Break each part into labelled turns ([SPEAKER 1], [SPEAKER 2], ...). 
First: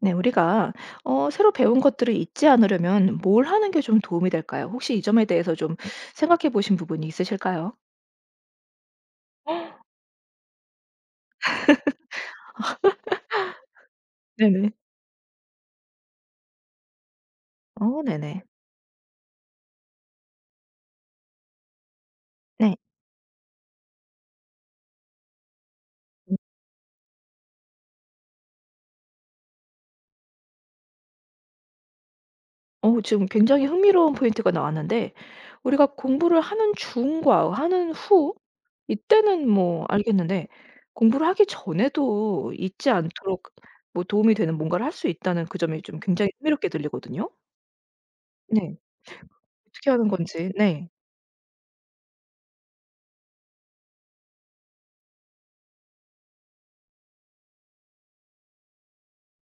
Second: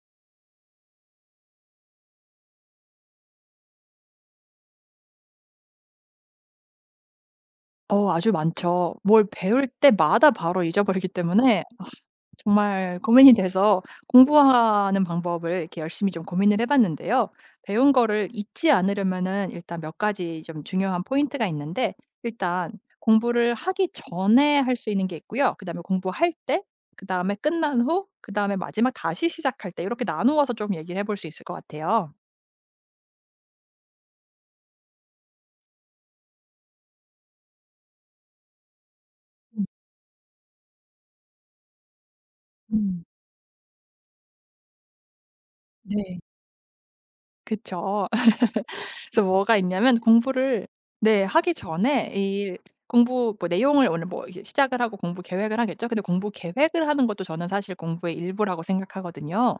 [SPEAKER 1] 네, 우리가 새로 배운 것들을 잊지 않으려면 뭘 하는 게 좀 도움이 될까요? 혹시 이 점에 대해서 좀 생각해 보신 부분이 있으실까요?
[SPEAKER 2] 아주 많죠. 뭘 배울 때마다 바로 잊어버리기 때문에 정말 고민이 돼서
[SPEAKER 1] 네네.
[SPEAKER 2] 공부하는 방법을 이렇게 열심히 좀 고민을 해 봤는데요. 배운 거를
[SPEAKER 1] 네네.
[SPEAKER 2] 잊지 않으려면은 일단 몇 가지 좀 중요한 포인트가 있는데 일단
[SPEAKER 1] 네.
[SPEAKER 2] 공부를 하기 전에 할 수 있는 게 있고요. 그다음에 공부할 때, 그다음에 끝난 후, 그다음에 마지막 다시 시작할 때 이렇게 나누어서 좀 얘기를 해볼 수 있을 것 같아요.
[SPEAKER 1] 지금 굉장히 흥미로운 포인트가 나왔는데, 우리가 공부를 하는 중과 하는 후, 이때는
[SPEAKER 2] 음.
[SPEAKER 1] 뭐 알겠는데, 공부를 하기 전에도 잊지
[SPEAKER 2] 음.
[SPEAKER 1] 않도록 뭐 도움이 되는 뭔가를 할 수 있다는 그 점이 좀
[SPEAKER 2] 네.
[SPEAKER 1] 굉장히 흥미롭게 들리거든요.
[SPEAKER 2] 그쵸.
[SPEAKER 1] 네.
[SPEAKER 2] 그래서 뭐가
[SPEAKER 1] 어떻게
[SPEAKER 2] 있냐면
[SPEAKER 1] 하는 건지.
[SPEAKER 2] 공부를
[SPEAKER 1] 네.
[SPEAKER 2] 네 하기 전에 이 공부 뭐 내용을 오늘 뭐 이제 시작을 하고 공부 계획을 하겠죠. 근데 공부 계획을 하는 것도 저는 사실 공부의 일부라고 생각하거든요.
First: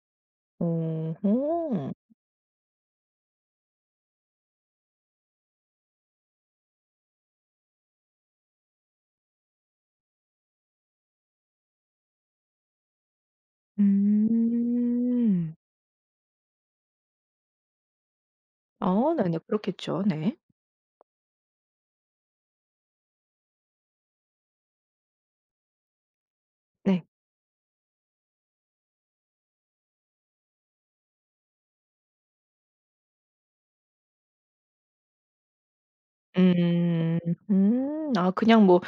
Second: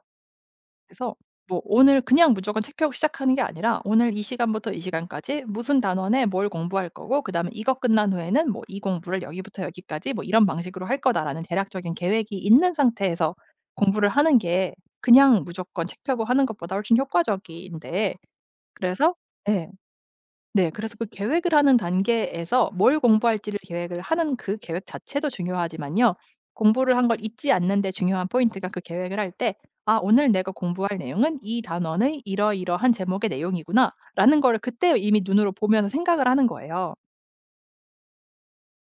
[SPEAKER 2] 그래서 뭐
[SPEAKER 1] 어.
[SPEAKER 2] 오늘 그냥 무조건 책 펴고 시작하는 게 아니라 오늘 이 시간부터 이 시간까지 무슨 단원에 뭘 공부할 거고 그다음에 이거 끝난 후에는 뭐 이 공부를 여기부터 여기까지 뭐 이런 방식으로 할 거다라는 대략적인 계획이 있는 상태에서 공부를 하는 게 그냥
[SPEAKER 1] 음.
[SPEAKER 2] 무조건 책 펴고 하는 것보다 훨씬 효과적인데 그래서.
[SPEAKER 1] 네네.
[SPEAKER 2] 네.
[SPEAKER 1] 그렇겠죠. 네.
[SPEAKER 2] 네. 그래서 그 계획을 하는 단계에서 뭘 공부할지를 계획을 하는 그 계획 자체도 중요하지만요. 공부를
[SPEAKER 1] 네.
[SPEAKER 2] 한 걸 잊지 않는 데 중요한 포인트가 그 계획을 할 때 '아 오늘 내가 공부할 내용은 이 단원의 이러이러한 제목의 내용이구나.'라는 걸 그때 이미 눈으로 보면서 생각을 하는 거예요.
[SPEAKER 1] 음. 음. 아, 그냥 뭐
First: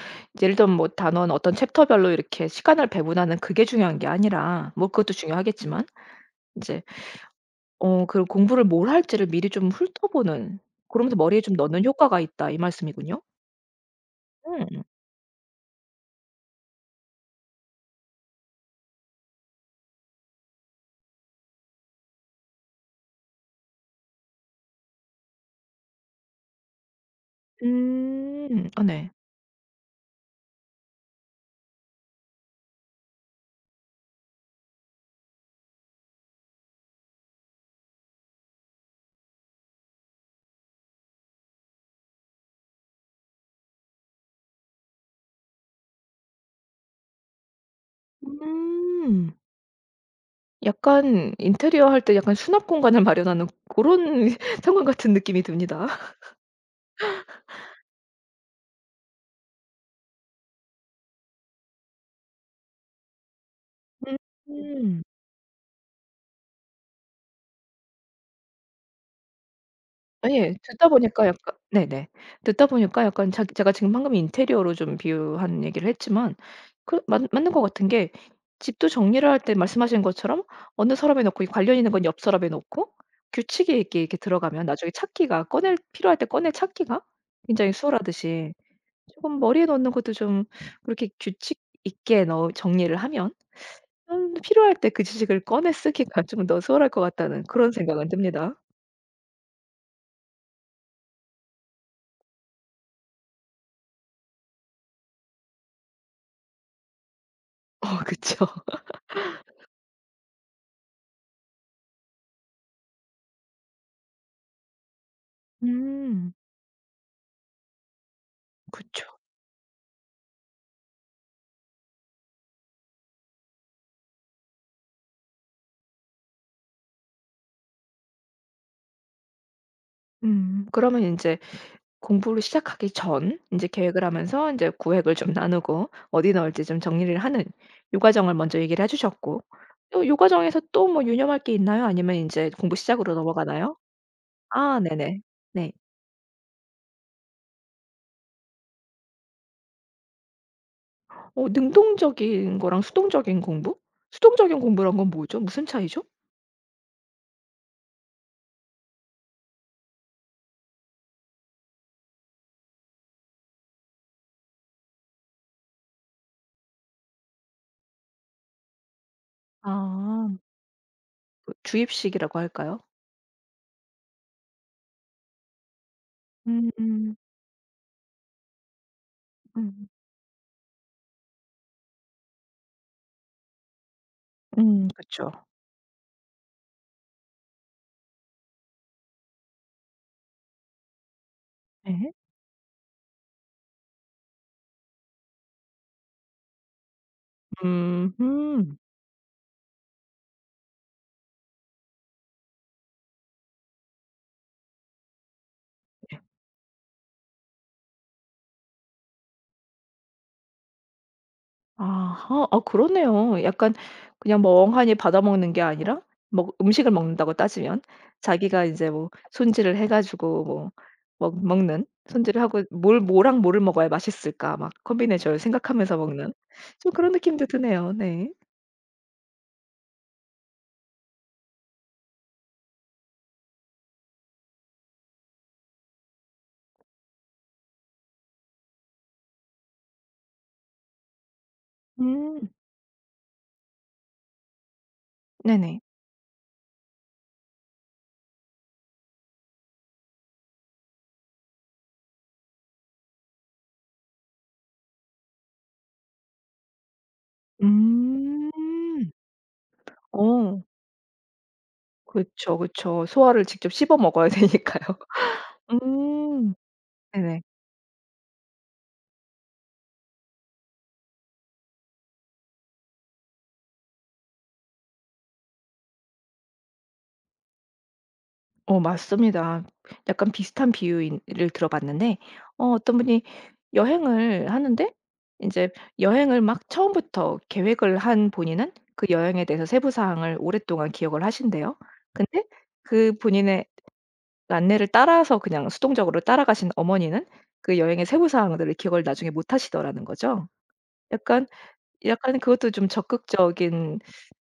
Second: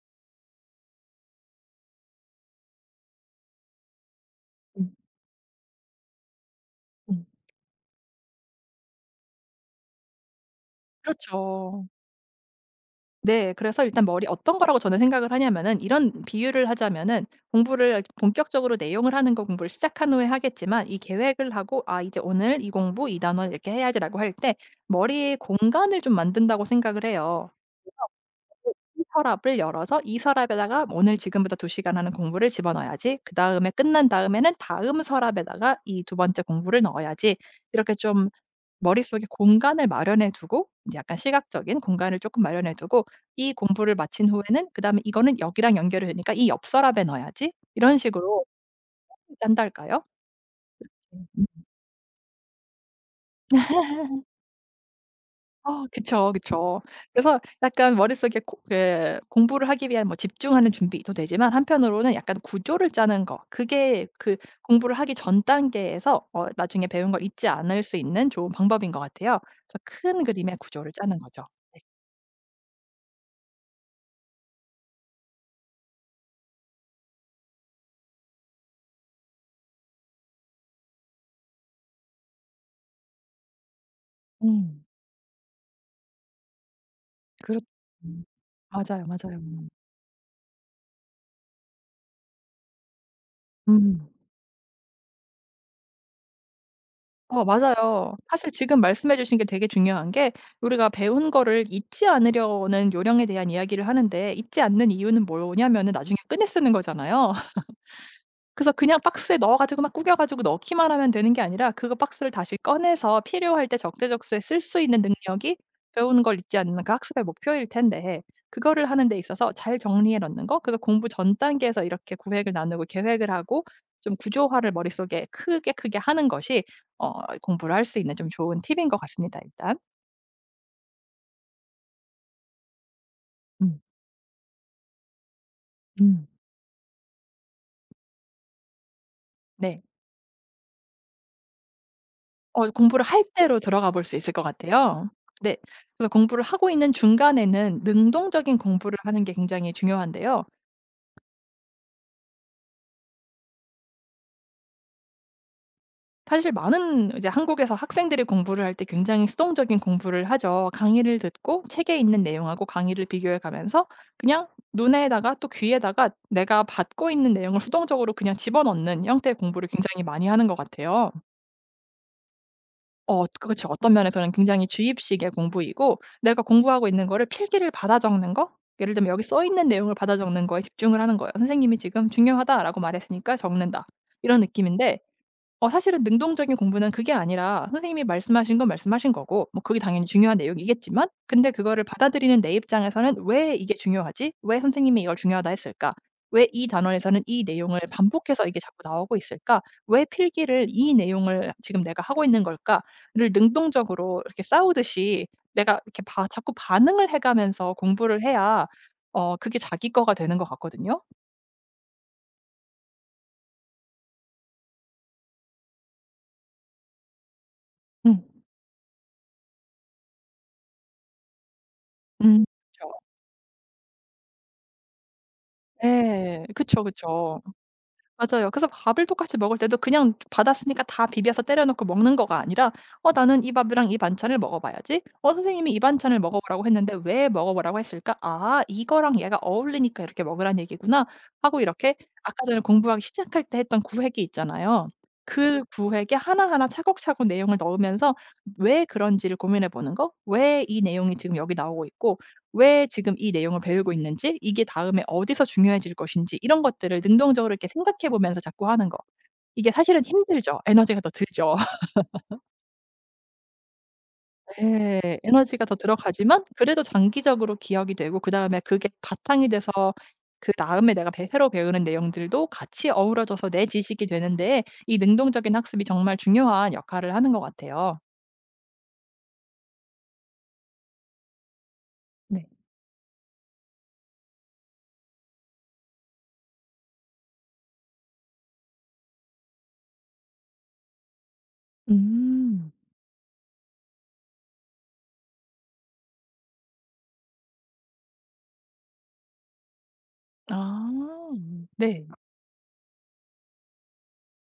[SPEAKER 1] 예를 들면 뭐 단원 어떤 챕터별로 이렇게 시간을 배분하는 그게 중요한 게 아니라 뭐
[SPEAKER 2] 음.
[SPEAKER 1] 그것도 중요하겠지만 이제
[SPEAKER 2] 음.
[SPEAKER 1] 그 공부를 뭘 할지를 미리 좀 훑어보는, 그러면서 머리에 좀 넣는
[SPEAKER 2] 그렇죠.
[SPEAKER 1] 효과가 있다 이 말씀이군요.
[SPEAKER 2] 네. 그래서 일단 머리 어떤 거라고
[SPEAKER 1] 음.
[SPEAKER 2] 저는 생각을 하냐면은 이런 비유를 하자면은, 공부를 본격적으로 내용을 하는 거 공부를 시작한 후에 하겠지만 이 계획을 하고 '아 이제 오늘 이 공부 이 단원 이렇게 해야지.'라고 할 때 머리에 공간을 좀 만든다고 생각을 해요. 그래서
[SPEAKER 1] 음. 아,
[SPEAKER 2] 이
[SPEAKER 1] 네.
[SPEAKER 2] 서랍을 열어서 이 서랍에다가 '오늘 지금부터 2시간 하는 공부를 집어넣어야지. 그다음에 끝난 다음에는 다음 서랍에다가 이 두 번째 공부를 넣어야지.' 이렇게 좀 머릿속에 공간을 마련해 두고 이제 약간 시각적인 공간을 조금 마련해 두고 '이 공부를 마친 후에는 그다음에 이거는 여기랑 연결이 되니까 이 옆 서랍에 넣어야지.' 이런 식으로
[SPEAKER 1] 음.
[SPEAKER 2] 짠달까요?
[SPEAKER 1] 약간
[SPEAKER 2] 음.
[SPEAKER 1] 인테리어 할 때 약간 수납 공간을 마련하는 그런 상황 같은 느낌이
[SPEAKER 2] 아
[SPEAKER 1] 듭니다.
[SPEAKER 2] 그쵸, 그쵸. 그래서 약간 머릿속에 고 그 공부를 하기 위한 뭐 집중하는 준비도 되지만 한편으로는 약간 구조를 짜는 거, 그게 그 공부를
[SPEAKER 1] 음.
[SPEAKER 2] 하기 전 단계에서 나중에 배운 걸 잊지 않을 수 있는 좋은 방법인 것 같아요. 그래서 큰
[SPEAKER 1] 아, 예.
[SPEAKER 2] 그림의
[SPEAKER 1] 듣다
[SPEAKER 2] 구조를 짜는
[SPEAKER 1] 보니까
[SPEAKER 2] 거죠.
[SPEAKER 1] 약간
[SPEAKER 2] 네.
[SPEAKER 1] 네네. 듣다 보니까 약간 자기 제가 지금 방금 인테리어로 좀 비유한 얘기를 했지만 그 맞 맞는 것 같은 게 집도 정리를 할 때 말씀하신 것처럼 어느 서랍에 놓고 이 관련 있는 건 옆 서랍에 놓고 규칙이 있게 이렇게 들어가면
[SPEAKER 2] 음.
[SPEAKER 1] 나중에 찾기가, 꺼낼 필요할 때 꺼내 찾기가
[SPEAKER 2] 그렇 죠.
[SPEAKER 1] 굉장히 수월하듯이
[SPEAKER 2] 맞아요, 맞아요.
[SPEAKER 1] 쪼금 머리에 넣는 것도 좀 그렇게 규칙 있게 넣 정리를 하면
[SPEAKER 2] 음.
[SPEAKER 1] 좀 필요할 때 그 지식을 꺼내 쓰기가 좀 더 수월할 것 같다는 그런 생각은
[SPEAKER 2] 맞아요. 사실
[SPEAKER 1] 듭니다.
[SPEAKER 2] 지금 말씀해 주신 게 되게 중요한 게, 우리가 배운 거를 잊지 않으려는 요령에 대한 이야기를 하는데 잊지 않는 이유는 뭐냐면은 나중에 꺼내 쓰는 거잖아요.
[SPEAKER 1] 그쵸.
[SPEAKER 2] 그래서 그냥 박스에 넣어 가지고 막 구겨 가지고 넣기만 하면 되는 게 아니라 그거 박스를 다시 꺼내서 필요할 때 적재적소에 쓸 수 있는 능력이 배우는
[SPEAKER 1] 음.
[SPEAKER 2] 걸 잊지 않는 그 학습의 목표일 텐데, 그거를
[SPEAKER 1] 그쵸.
[SPEAKER 2] 하는 데 있어서 잘 정리해 놓는 거, 그래서 공부 전 단계에서 이렇게 구획을 나누고 계획을 하고 좀 구조화를 머릿속에 크게, 크게 하는 것이 어 공부를 할 수 있는 좀 좋은 팁인 것 같습니다 일단.
[SPEAKER 1] 음. 그러면 인제 공부를 시작하기 전 인제
[SPEAKER 2] 음.
[SPEAKER 1] 계획을 하면서 인제 구획을 좀 나누고
[SPEAKER 2] 음.
[SPEAKER 1] 어디 넣을지 좀 정리를 하는 요 과정을 먼저 얘기를 해 주셨고,
[SPEAKER 2] 네.
[SPEAKER 1] 또 요 과정에서 또 뭐 유념할 게 있나요? 아니면 인제 공부
[SPEAKER 2] 공부를
[SPEAKER 1] 시작으로
[SPEAKER 2] 할 때로
[SPEAKER 1] 넘어가나요?
[SPEAKER 2] 들어가 볼 수 있을 것
[SPEAKER 1] 아,
[SPEAKER 2] 같아요.
[SPEAKER 1] 네네.
[SPEAKER 2] 네.
[SPEAKER 1] 네.
[SPEAKER 2] 그래서 공부를 하고 있는 중간에는 능동적인 공부를 하는 게 굉장히 중요한데요.
[SPEAKER 1] 능동적인 거랑 수동적인 공부? 수동적인 공부란 건 뭐죠? 무슨 차이죠?
[SPEAKER 2] 사실 많은 이제 한국에서 학생들이 공부를 할 때 굉장히 수동적인 공부를 하죠. 강의를 듣고 책에 있는 내용하고 강의를 비교해 가면서 그냥 눈에다가 또 귀에다가 내가 받고 있는 내용을 수동적으로 그냥 집어넣는 형태의 공부를 굉장히 많이
[SPEAKER 1] 아.
[SPEAKER 2] 하는 것 같아요.
[SPEAKER 1] 그 주입식이라고 할까요?
[SPEAKER 2] 그렇지 어떤 면에서는 굉장히 주입식의 공부이고, 내가 공부하고 있는
[SPEAKER 1] 음.
[SPEAKER 2] 거를 필기를 받아 적는 거, 예를 들면 여기 써 있는
[SPEAKER 1] 음.
[SPEAKER 2] 내용을 받아 적는 거에 집중을 하는 거예요. '선생님이 지금 '중요하다.'라고 말했으니까 적는다.' 이런
[SPEAKER 1] 음.
[SPEAKER 2] 느낌인데,
[SPEAKER 1] 그쵸.
[SPEAKER 2] 사실은 능동적인 공부는 그게 아니라 선생님이 말씀하신 건 말씀하신 거고 뭐 그게 당연히 중요한 내용이겠지만 근데 그거를
[SPEAKER 1] 네.
[SPEAKER 2] 받아들이는 내 입장에서는 '왜 이게 중요하지? 왜 선생님이 이걸 중요하다 했을까? 왜 이 단원에서는 이 내용을 반복해서 이게 자꾸
[SPEAKER 1] 음음.
[SPEAKER 2] 나오고 있을까? 왜 필기를 이 내용을 지금 내가 하고 있는 걸까?'를 능동적으로 이렇게 싸우듯이 내가 이렇게 봐, 자꾸 반응을 해 가면서 공부를 해야 그게 자기 거가 되는 것 같거든요.
[SPEAKER 1] 아하. 아, 그러네요. 약간 그냥 뭐 멍하니 받아 먹는 게 아니라 먹 음식을 먹는다고 따지면
[SPEAKER 2] 음.
[SPEAKER 1] 자기가 이제 뭐 손질을 해 가지고 뭐 먹 먹는 손질을
[SPEAKER 2] 음.
[SPEAKER 1] 하고
[SPEAKER 2] 그쵸.
[SPEAKER 1] '뭘, 뭐랑 뭐를 먹어야 맛있을까?' 막 컨비네이션을 생각하면서 먹는,
[SPEAKER 2] 예. 그쵸,
[SPEAKER 1] 좀 그런
[SPEAKER 2] 그쵸.
[SPEAKER 1] 느낌도 드네요. 네.
[SPEAKER 2] 맞아요. 그래서 밥을 똑같이 먹을 때도 그냥 받았으니까 다 비벼서 때려 넣고 먹는 거가 아니라 '어 나는 이 밥이랑 이 반찬을 먹어봐야지. 어 선생님이 이 반찬을 먹어보라고 했는데 왜 먹어보라고 했을까? 아 이거랑 얘가 어울리니까 이렇게 먹으란 얘기구나.' 하고 이렇게, 아까
[SPEAKER 1] 음.
[SPEAKER 2] 전에 공부하기 시작할 때 했던 구획이 있잖아요. 그
[SPEAKER 1] 네네.
[SPEAKER 2] 구획에 하나하나 차곡차곡 내용을 넣으면서 왜 그런지를 고민해 보는 거, 왜 이 내용이 지금 여기 나오고 있고 왜 지금 이 내용을 배우고 있는지, 이게 다음에 어디서 중요해질 것인지 이런 것들을 능동적으로 이렇게 생각해 보면서 자꾸 하는 거.
[SPEAKER 1] 음.
[SPEAKER 2] 이게 사실은
[SPEAKER 1] 어.
[SPEAKER 2] 힘들죠. 에너지가 더 들죠.
[SPEAKER 1] 그쵸, 그쵸. 소화를 직접 씹어 먹어야 되니까요.
[SPEAKER 2] 예. 에너지가 더 들어가지만
[SPEAKER 1] 음.
[SPEAKER 2] 그래도
[SPEAKER 1] 네네.
[SPEAKER 2] 장기적으로 기억이 되고, 그다음에 그게 바탕이 돼서 그다음에 내가 배 새로 배우는 내용들도 같이 어우러져서 내 지식이 되는데, 이 능동적인 학습이 정말 중요한 역할을 하는 것 같아요.
[SPEAKER 1] 맞습니다. 약간 비슷한 비유인 를 들어봤는데
[SPEAKER 2] 네.
[SPEAKER 1] 어떤 분이 여행을 하는데 이제 여행을 막 처음부터 계획을 한 본인은 그 여행에 대해서 세부 사항을 오랫동안 기억을 하신대요. 근데
[SPEAKER 2] 음.
[SPEAKER 1] 그 본인의 안내를 따라서 그냥 수동적으로 따라가신 어머니는 그 여행의 세부 사항들을 기억을 나중에 못 하시더라는 거죠.
[SPEAKER 2] 아.
[SPEAKER 1] 약간
[SPEAKER 2] 네.
[SPEAKER 1] 약간 그것도 좀 적극적인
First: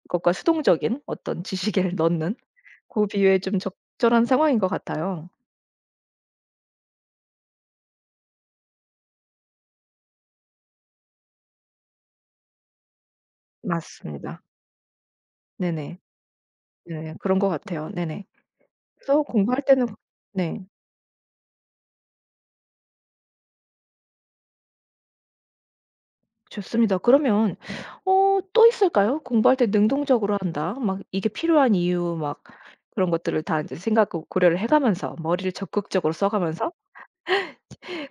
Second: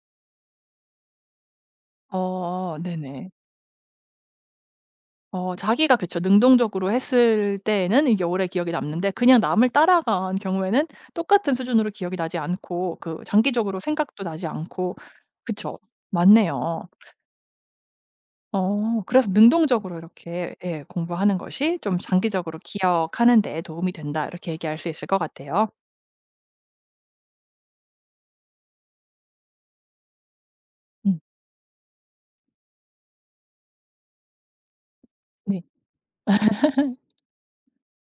[SPEAKER 1] 것과 수동적인 어떤 지식을 넣는
[SPEAKER 2] 어
[SPEAKER 1] 그
[SPEAKER 2] 네네.
[SPEAKER 1] 비유에 좀 적절한 상황인 것 같아요.
[SPEAKER 2] 자기가 그쵸. 능동적으로 했을 때에는 이게 오래 기억에 남는데, 그냥 남을 따라간 경우에는 똑같은 수준으로 기억이 나지 않고 그 장기적으로 생각도
[SPEAKER 1] 맞습니다.
[SPEAKER 2] 나지 않고. 그쵸.
[SPEAKER 1] 네네.
[SPEAKER 2] 맞네요.
[SPEAKER 1] 네. 그런 것 같아요. 네네. 그래서
[SPEAKER 2] 그래서
[SPEAKER 1] 공부할 때는
[SPEAKER 2] 능동적으로 이렇게
[SPEAKER 1] 네.
[SPEAKER 2] 예 공부하는 것이 좀 장기적으로 기억하는 데 도움이 된다 이렇게 얘기할 수 있을 것 같아요.
[SPEAKER 1] 좋습니다. 그러면 어 또 있을까요? 공부할 때 능동적으로 한다. 막
[SPEAKER 2] 음.
[SPEAKER 1] 이게 필요한 이유 막 그런 것들을 다 인제 생각 고 고려를 해 가면서 머리를
[SPEAKER 2] 네.
[SPEAKER 1] 적극적으로 써 가면서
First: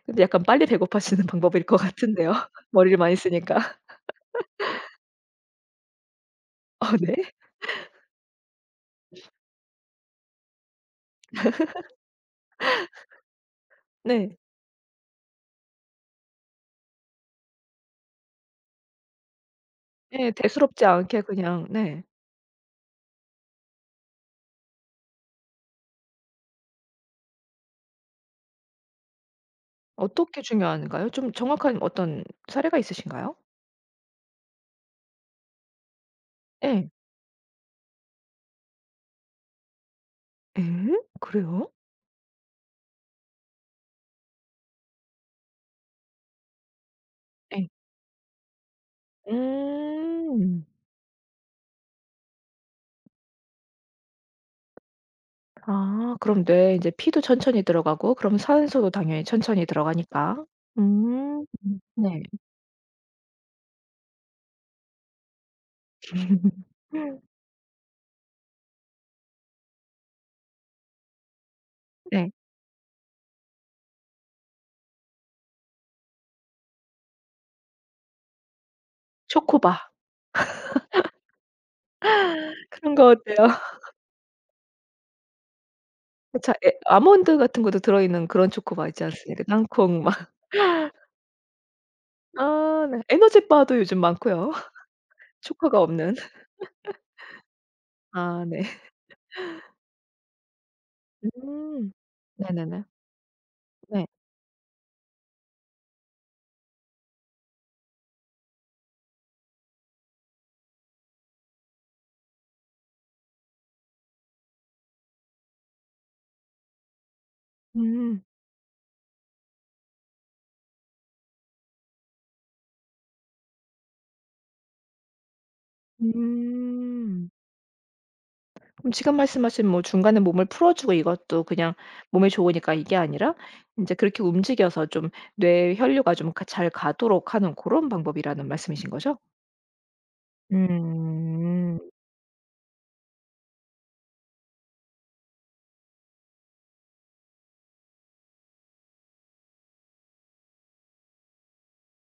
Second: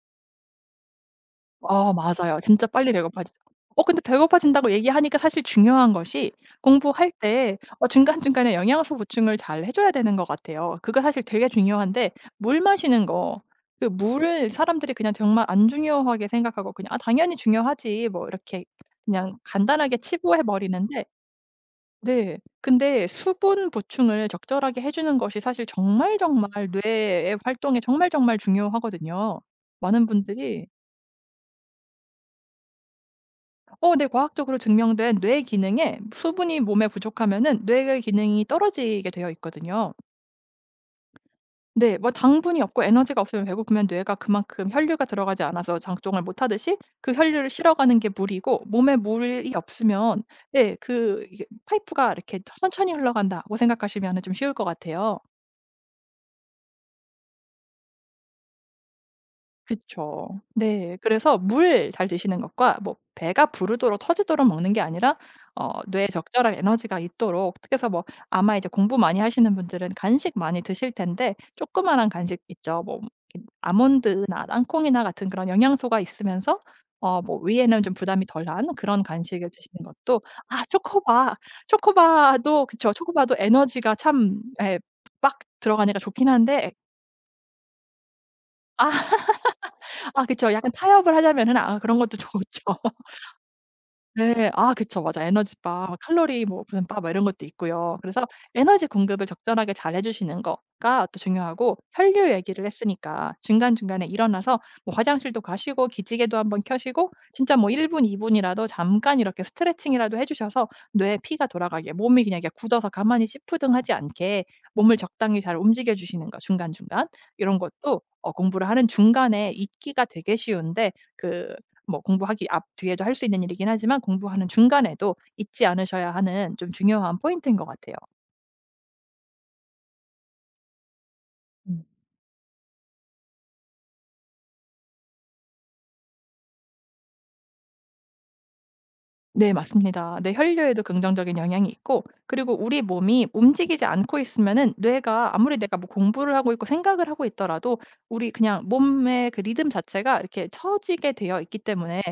[SPEAKER 1] 근데 약간 빨리 배고파지는 방법일 것
[SPEAKER 2] 아
[SPEAKER 1] 같은데요.
[SPEAKER 2] 맞아요. 진짜 빨리
[SPEAKER 1] 머리를 많이
[SPEAKER 2] 배고파지죠.
[SPEAKER 1] 쓰니까.
[SPEAKER 2] 근데 배고파진다고 얘기하니까 사실 중요한 것이, 공부할
[SPEAKER 1] 네.
[SPEAKER 2] 때 중간중간에 영양소 보충을 잘 해 줘야 되는 것 같아요. 그거 사실 되게 중요한데 물 마시는 거, 그
[SPEAKER 1] 네.
[SPEAKER 2] 물을 사람들이 그냥 정말 안 중요하게 생각하고 그냥 '아 당연히 중요하지.' 뭐 이렇게 그냥 간단하게
[SPEAKER 1] 예.
[SPEAKER 2] 치부해
[SPEAKER 1] 대수롭지
[SPEAKER 2] 버리는데.
[SPEAKER 1] 않게 그냥 네.
[SPEAKER 2] 네. 근데 수분 보충을 적절하게 해 주는 것이 사실 정말 정말 뇌의 활동에 정말 정말 중요하거든요. 많은
[SPEAKER 1] 어떻게
[SPEAKER 2] 분들이
[SPEAKER 1] 중요한가요? 좀 정확한 어떤 사례가 있으신가요?
[SPEAKER 2] 어 네. 과학적으로 증명된 뇌 기능에 수분이 몸에
[SPEAKER 1] 예.
[SPEAKER 2] 부족하면은 뇌의 기능이 떨어지게 되어 있거든요.
[SPEAKER 1] 예? 그래요?
[SPEAKER 2] 네. 뭐 당분이 없고 에너지가 없으면 배고프면 뇌가 그만큼 혈류가 들어가지 않아서 작동을 못하듯이, 그 혈류를
[SPEAKER 1] 예.
[SPEAKER 2] 실어가는 게 물이고 몸에 물이 없으면,
[SPEAKER 1] 음.
[SPEAKER 2] 네 그 이게 '파이프가 이렇게 천천히 흘러간다.'고 생각하시면은 좀 쉬울 것 같아요.
[SPEAKER 1] 아, 그럼 뇌에 이제 피도 천천히 들어가고 그럼 산소도 당연히 천천히
[SPEAKER 2] 그쵸.
[SPEAKER 1] 들어가니까.
[SPEAKER 2] 네. 그래서
[SPEAKER 1] 음.
[SPEAKER 2] 물 잘
[SPEAKER 1] 네.
[SPEAKER 2] 드시는 것과, 뭐 배가 부르도록 터지도록 먹는 게 아니라 뇌에 적절한 에너지가 있도록 특해서, 뭐 아마 이제 공부 많이 하시는 분들은 간식 많이 드실 텐데 조그마한
[SPEAKER 1] 네.
[SPEAKER 2] 간식 있죠. 뭐 이렇게 아몬드나 땅콩이나 같은 그런 영양소가 있으면서 뭐 위에는 좀 부담이 덜한 그런 간식을
[SPEAKER 1] 초코바
[SPEAKER 2] 드시는 것도. 아 초코바. 초코바도 그쵸.
[SPEAKER 1] 그런 거
[SPEAKER 2] 초코바도
[SPEAKER 1] 어때요?
[SPEAKER 2] 에너지가 참 예 빡 들어가니까 좋긴
[SPEAKER 1] 자,
[SPEAKER 2] 한데.
[SPEAKER 1] 에 아몬드 같은 것도 들어있는 그런 초코바 있지
[SPEAKER 2] 아
[SPEAKER 1] 않습니까? 땅콩
[SPEAKER 2] 아
[SPEAKER 1] 막.
[SPEAKER 2] 그쵸. 약간 타협을 하자면은 아 그런 것도 좋죠.
[SPEAKER 1] 아, 네. 에너지바도 요즘
[SPEAKER 2] 네.
[SPEAKER 1] 많고요.
[SPEAKER 2] 아 그쵸. 맞아,
[SPEAKER 1] 초코가
[SPEAKER 2] 에너지바, 뭐
[SPEAKER 1] 없는.
[SPEAKER 2] 칼로리 뭐 무슨 바 막 이런 것도 있고요. 그래서
[SPEAKER 1] 아, 네.
[SPEAKER 2] 에너지 공급을 적절하게 잘 해 주시는 거가 또 중요하고,
[SPEAKER 1] 음.
[SPEAKER 2] 혈류 얘기를
[SPEAKER 1] 네네네.
[SPEAKER 2] 했으니까 중간중간에
[SPEAKER 1] 네.
[SPEAKER 2] 일어나서 뭐 화장실도 가시고 기지개도 한번 켜시고 진짜 뭐 1분 분, 2분 분이라도 잠깐 이렇게 스트레칭이라도 해 주셔서 뇌에 피가 돌아가게, 몸이 그냥 이렇게 굳어서 가만히 씹프등하지 않게 몸을 적당히 잘 움직여 주시는 거 중간중간. 이런 것도
[SPEAKER 1] 음.
[SPEAKER 2] 공부를 하는 중간에 잊기가 되게 쉬운데 그 뭐 공부하기 앞 뒤에도 할 수 있는 일이긴 하지만 공부하는 중간에도 잊지 않으셔야 하는 좀 중요한
[SPEAKER 1] 음.
[SPEAKER 2] 포인트인 것 같아요.
[SPEAKER 1] 그럼 지금 말씀하신 뭐 중간에 몸을 풀어주고 이것도 그냥
[SPEAKER 2] 음.
[SPEAKER 1] 몸에 좋으니까 이게 아니라 이제 그렇게 움직여서 좀 뇌 혈류가 좀 잘 가도록 하는 그런 방법이라는 말씀이신 거죠?
[SPEAKER 2] 네 맞습니다. 뇌 혈류에도 긍정적인 영향이
[SPEAKER 1] 음.
[SPEAKER 2] 있고, 그리고 우리 몸이 움직이지 않고 있으면은 뇌가 아무리 내가 뭐 공부를 하고 있고 생각을 하고 있더라도 우리 그냥 몸의 그 리듬 자체가 이렇게 처지게 되어 있기 때문에,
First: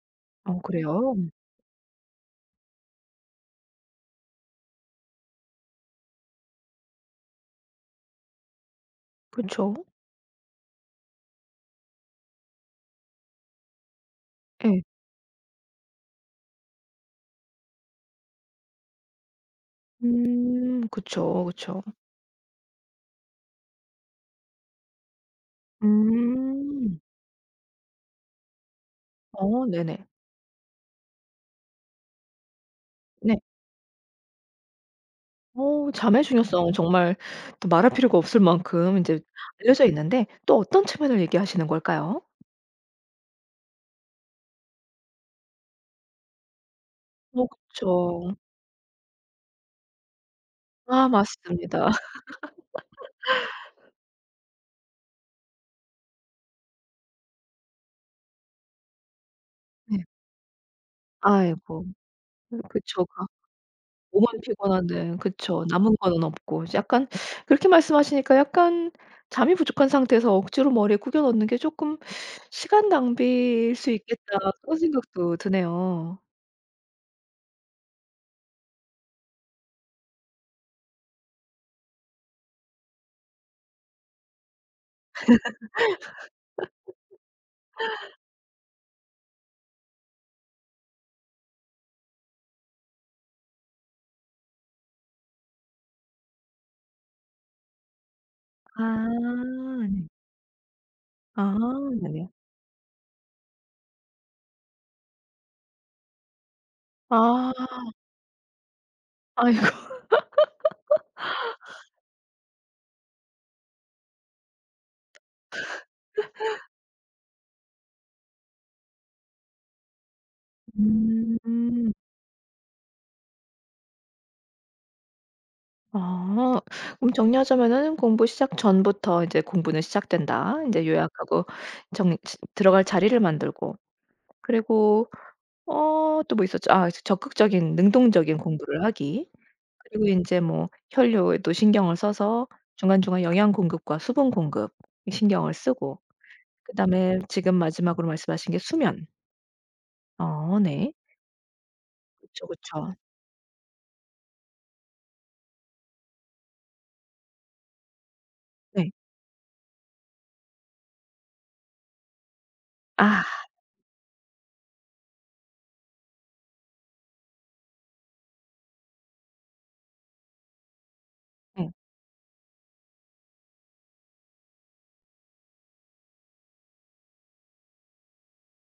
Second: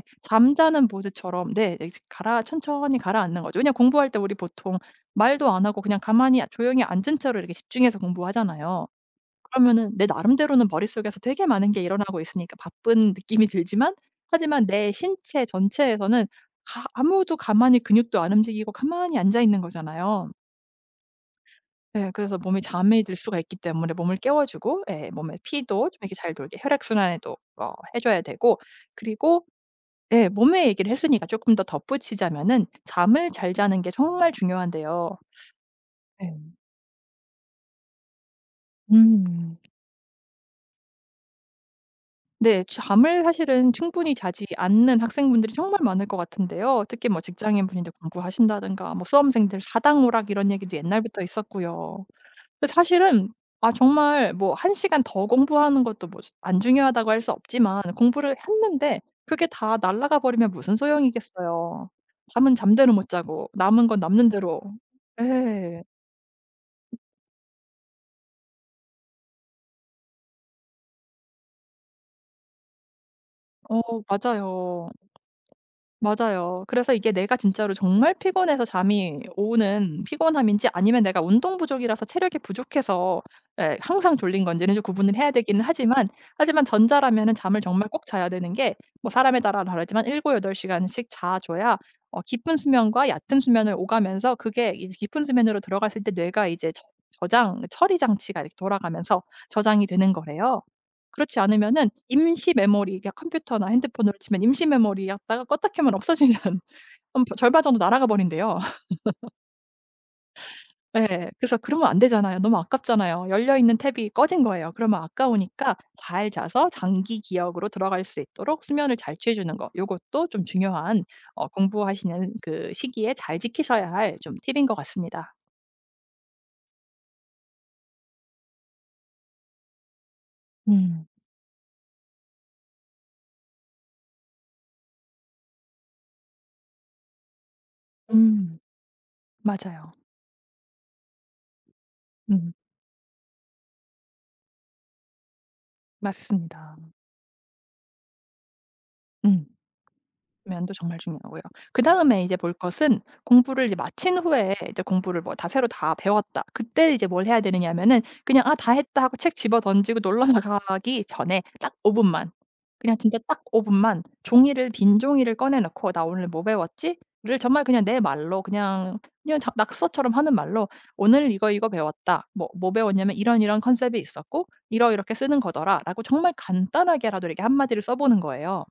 [SPEAKER 1] 어,
[SPEAKER 2] 잠자는
[SPEAKER 1] 그래요?
[SPEAKER 2] 보드처럼 네 네, 이제 가라 천천히 가라앉는 거죠. 왜냐면 공부할 때 우리 보통 말도 안 하고 그냥 가만히 조용히 앉은 채로 이렇게 집중해서 공부하잖아요.
[SPEAKER 1] 그쵸.
[SPEAKER 2] 그러면은 내 나름대로는 머릿속에서 되게 많은 게 일어나고 있으니까 바쁜 느낌이 들지만, 하지만
[SPEAKER 1] 예.
[SPEAKER 2] 내 신체 전체에서는 가 아무도 가만히 근육도 안 움직이고 가만히 앉아 있는 거잖아요.
[SPEAKER 1] 음. 그쵸, 그쵸.
[SPEAKER 2] 예 그래서 몸이 잠이 들 수가 있기 때문에 몸을 깨워 주고, 예 몸에 피도 좀 이렇게 잘 돌게 혈액
[SPEAKER 1] 음.
[SPEAKER 2] 순환에도 해 줘야 되고, 그리고
[SPEAKER 1] 네네.
[SPEAKER 2] 예 몸의 얘기를 했으니까 쪼끔 더 덧붙이자면은 잠을
[SPEAKER 1] 네.
[SPEAKER 2] 잘 자는 게 정말 중요한데요.
[SPEAKER 1] 잠의
[SPEAKER 2] 예.
[SPEAKER 1] 중요성 정말 또 말할 필요가 없을 만큼 이제
[SPEAKER 2] 음.
[SPEAKER 1] 알려져 있는데 또 어떤 측면을 얘기하시는 걸까요?
[SPEAKER 2] 네. 잠을 사실은 충분히 자지 않는 학생분들이 정말 많을 것 같은데요. 특히 뭐 직장인분인데
[SPEAKER 1] 그쵸.
[SPEAKER 2] 공부하신다든가 뭐 수험생들 사당오락 이런 얘기도
[SPEAKER 1] 아,
[SPEAKER 2] 옛날부터
[SPEAKER 1] 맞습니다.
[SPEAKER 2] 있었고요. 근데 사실은, 아 정말 뭐 한 시간 더 공부하는 것도 뭐 안 중요하다고 할 수 없지만 공부를 했는데 그게 다
[SPEAKER 1] 네.
[SPEAKER 2] 날아가 버리면 무슨
[SPEAKER 1] 아이고.
[SPEAKER 2] 소용이겠어요. 잠은
[SPEAKER 1] 음.
[SPEAKER 2] 잠대로
[SPEAKER 1] 그쵸.
[SPEAKER 2] 못
[SPEAKER 1] 가
[SPEAKER 2] 자고 남은 건 남는
[SPEAKER 1] 몸은
[SPEAKER 2] 대로.
[SPEAKER 1] 피곤한데 그쵸.
[SPEAKER 2] 예.
[SPEAKER 1] 남은 거는 없고 이제 약간 그렇게 말씀하시니까 약간 잠이 부족한 상태에서 억지로 머리에 구겨 넣는 게 쪼끔 '시간 낭비일
[SPEAKER 2] 어
[SPEAKER 1] 수 있겠다.' 그런
[SPEAKER 2] 맞아요.
[SPEAKER 1] 생각도 드네요.
[SPEAKER 2] 맞아요. 그래서 이게 내가 진짜로 정말 피곤해서 잠이 오는 피곤함인지 아니면 내가 운동 부족이라서 체력이 부족해서 예 항상 졸린 건지는 좀 구분을 해야 되기는 하지만, 하지만 전자라면은 잠을 정말 꼭 자야 되는 게, 뭐 사람에 따라 다르지만 7~8시간 시간씩 자 줘야 깊은 수면과 얕은 수면을 오가면서, 그게 이제 깊은 수면으로 들어갔을 때 뇌가 이제 저 저장 처리 장치가 이렇게
[SPEAKER 1] 아,
[SPEAKER 2] 돌아가면서 저장이
[SPEAKER 1] 네.
[SPEAKER 2] 되는 거래요. 그렇지
[SPEAKER 1] 아,
[SPEAKER 2] 않으면은
[SPEAKER 1] 네네.
[SPEAKER 2] 임시 메모리, 그러니까 컴퓨터나 핸드폰으로 치면 임시 메모리였다가 껐다 켜면 없어지는 한
[SPEAKER 1] 아.
[SPEAKER 2] 절반 정도 날아가 버린대요.
[SPEAKER 1] 아이고.
[SPEAKER 2] 예. 그래서 그러면 안 되잖아요. 너무 아깝잖아요. 열려 있는 탭이 꺼진 거예요. 그러면 아까우니까 잘 자서 장기 기억으로 들어갈 수 있도록 수면을 잘 취해 주는 거 요것도 좀 중요한,
[SPEAKER 1] 음.
[SPEAKER 2] 공부하시는 그 시기에 잘 지키셔야 할 좀 팁인 것 같습니다.
[SPEAKER 1] 아, 그럼 정리하자면은 '공부 시작 전부터 이제 공부는 시작된다.' 인제
[SPEAKER 2] 음.
[SPEAKER 1] 요약하고, 정 시 들어갈 자리를 만들고 그리고 또 뭐 있었죠? 아, 이제 적극적인, 능동적인
[SPEAKER 2] 음.
[SPEAKER 1] 공부를 하기.
[SPEAKER 2] 맞아요.
[SPEAKER 1] 그리고 인제 뭐 혈류에도 신경을 써서
[SPEAKER 2] 음.
[SPEAKER 1] 중간중간 영양 공급과 수분 공급, 이 신경을 쓰고
[SPEAKER 2] 맞습니다.
[SPEAKER 1] 그다음에 지금 마지막으로 말씀하신 게 수면.
[SPEAKER 2] 음. 면도
[SPEAKER 1] 네.
[SPEAKER 2] 정말 중요하고요. 그다음에 이제
[SPEAKER 1] 그쵸,
[SPEAKER 2] 볼
[SPEAKER 1] 그쵸.
[SPEAKER 2] 것은, 공부를 이제 마친 후에 이제 공부를 뭐 다 새로 다 배웠다. 그때 이제 뭘 해야 되느냐면은 그냥 '아 다
[SPEAKER 1] 네.
[SPEAKER 2] 했다.' 하고 책 집어 던지고 놀러 나가기 전에 딱 5분 분만, 그냥 진짜
[SPEAKER 1] 아,
[SPEAKER 2] 딱 5분 분만 종이를 빈 종이를 꺼내 놓고 '나 오늘 뭐 배웠지?'를 정말 그냥 내 말로 그냥, 그냥 자 낙서처럼 하는 말로, "오늘 이거, 이거
[SPEAKER 1] 네.
[SPEAKER 2] 배웠다. 뭐 뭐 배웠냐면 이런, 이런 컨셉이 있었고 이러이렇게 쓰는 거더라."라고 정말 간단하게라도 이렇게 한 마디를 써 보는 거예요.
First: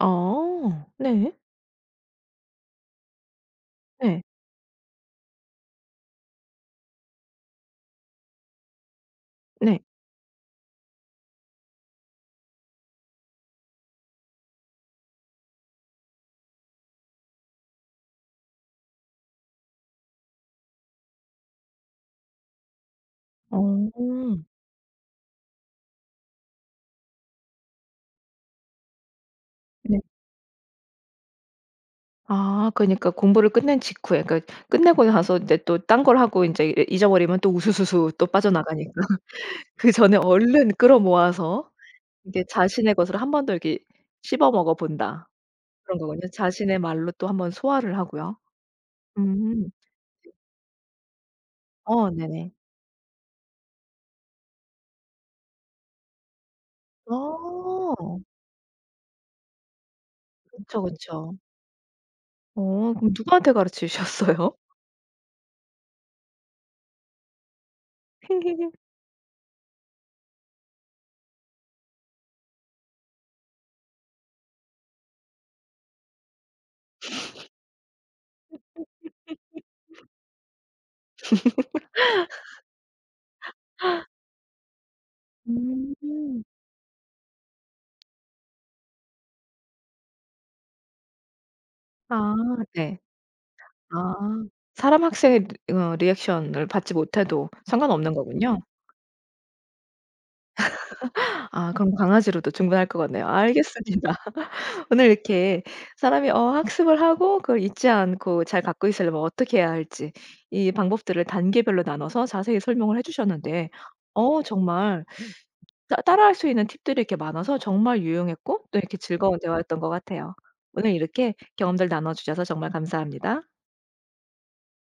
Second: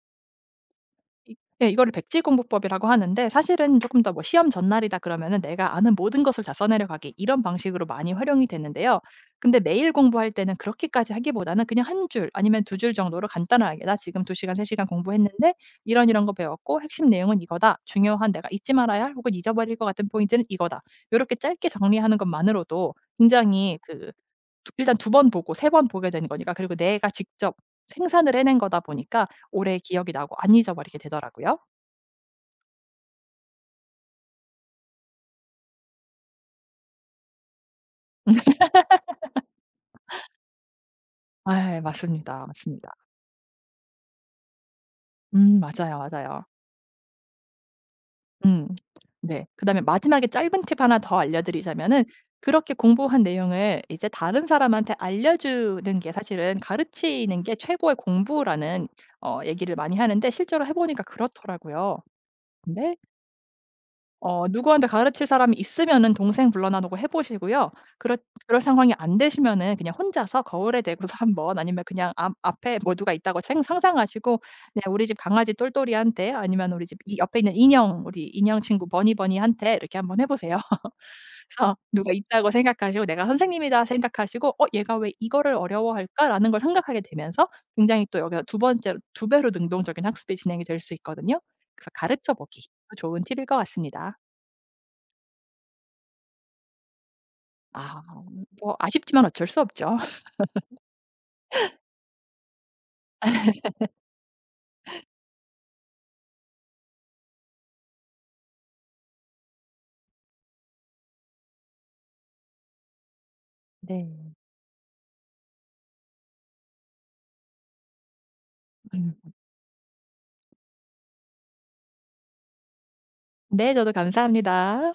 [SPEAKER 1] 네.
[SPEAKER 2] 이 예 이거를 백지 공부법이라고 하는데, 사실은 쪼끔 더 뭐
[SPEAKER 1] 네.
[SPEAKER 2] 시험 전날이다 그러면은 내가 아는 모든 것을 다 써내려가기 이런 방식으로 많이 활용이 되는데요. 근데
[SPEAKER 1] 네.
[SPEAKER 2] 매일 공부할 때는 그렇게까지 하기보다는 그냥 한 줄 아니면 두 줄 정도로 간단하게 "나 지금 2시간 시간, 3시간 시간 공부했는데 이런 이런 거 배웠고 핵심 내용은 이거다. 중요한 내가 잊지 말아야 할 혹은 잊어버릴 것 같은 포인트는 이거다." 요렇게 짧게 정리하는 것만으로도 굉장히 그
[SPEAKER 1] 어
[SPEAKER 2] 두 일단 두 번 보고 세 번 보게 되는 거니까, 그리고 내가 직접 생산을 해낸 거다 보니까 오래
[SPEAKER 1] 네.
[SPEAKER 2] 기억이 나고 안 잊어버리게 되더라고요.
[SPEAKER 1] 아, 그러니까 공부를 끝낸 직후에, 그러니까 끝내고 나서 인제 또 딴 걸 하고 인제 이 잊어버리면 또 우수수수 또 빠져나가니까 그 전에 얼른 끌어모아서
[SPEAKER 2] 아,
[SPEAKER 1] 이게
[SPEAKER 2] 맞습니다, 맞습니다.
[SPEAKER 1] 자신의 것을 한 번 더 이렇게 씹어 먹어 본다.
[SPEAKER 2] 맞아요,
[SPEAKER 1] 그런 거군요.
[SPEAKER 2] 맞아요.
[SPEAKER 1] 자신의 말로 또 한 번 소화를 하고요.
[SPEAKER 2] 음. 네.
[SPEAKER 1] 음.
[SPEAKER 2] 그다음에 마지막에 짧은 팁 하나 더 알려드리자면은,
[SPEAKER 1] 네네.
[SPEAKER 2] 그렇게 공부한 내용을 이제 다른 사람한테 알려주는 게, 사실은 가르치는 게
[SPEAKER 1] 어.
[SPEAKER 2] 최고의 공부라는 얘기를 많이 하는데 실제로 해
[SPEAKER 1] 그쵸,
[SPEAKER 2] 보니까
[SPEAKER 1] 그쵸.
[SPEAKER 2] 그렇더라고요. 네.
[SPEAKER 1] 그럼 누구한테 가르치셨어요?
[SPEAKER 2] 누구한테 가르칠 사람이 있으면은 동생 불러나 놓고 해 보시고요. 그렇 그럴 상황이 안 되시면은 그냥 혼자서 거울에 대고서 한번, 아니면 그냥 앞 앞에 모두가 있다고 생 상상하시고 그냥 우리 집 강아지 똘똘이한테, 아니면 우리 집 이 옆에 있는 인형 우리 인형 친구 버니버니한테 이렇게 한번 해 보세요. 그래서 누가 있다고 생각하시고 '내가 선생님이다.' 생각하시고 얘가 왜 이거를
[SPEAKER 1] 음.
[SPEAKER 2] 어려워할까?'라는 걸 생각하게 되면서 굉장히 또 여기서 두 번째로 배로 능동적인 학습이 진행이 될 수 있거든요. 그래서 가르쳐
[SPEAKER 1] 아,
[SPEAKER 2] 보기
[SPEAKER 1] 네.
[SPEAKER 2] 좋은 팁일 것
[SPEAKER 1] 아.
[SPEAKER 2] 같습니다.
[SPEAKER 1] 사람, 학생의 리 어 리액션을 받지 못해도
[SPEAKER 2] 아
[SPEAKER 1] 상관없는 거군요.
[SPEAKER 2] 뭐 아쉽지만 어쩔 수 없죠.
[SPEAKER 1] 아, 그럼 강아지로도 충분할 것 같네요. 알겠습니다. 오늘 이렇게 사람이 학습을 하고 그걸 잊지 않고 잘 갖고 있으려면 어떻게 해야 할지 이 방법들을 단계별로 나눠서 자세히 설명을 해 주셨는데
[SPEAKER 2] 네.
[SPEAKER 1] 정말 따 따라할 수 있는 팁들이 이렇게 많아서 정말 유용했고 또 이렇게
[SPEAKER 2] 음.
[SPEAKER 1] 즐거운 대화였던 것 같아요. 오늘 이렇게 경험들 나눠 주셔서 정말 감사합니다.
[SPEAKER 2] 네 저도 감사합니다.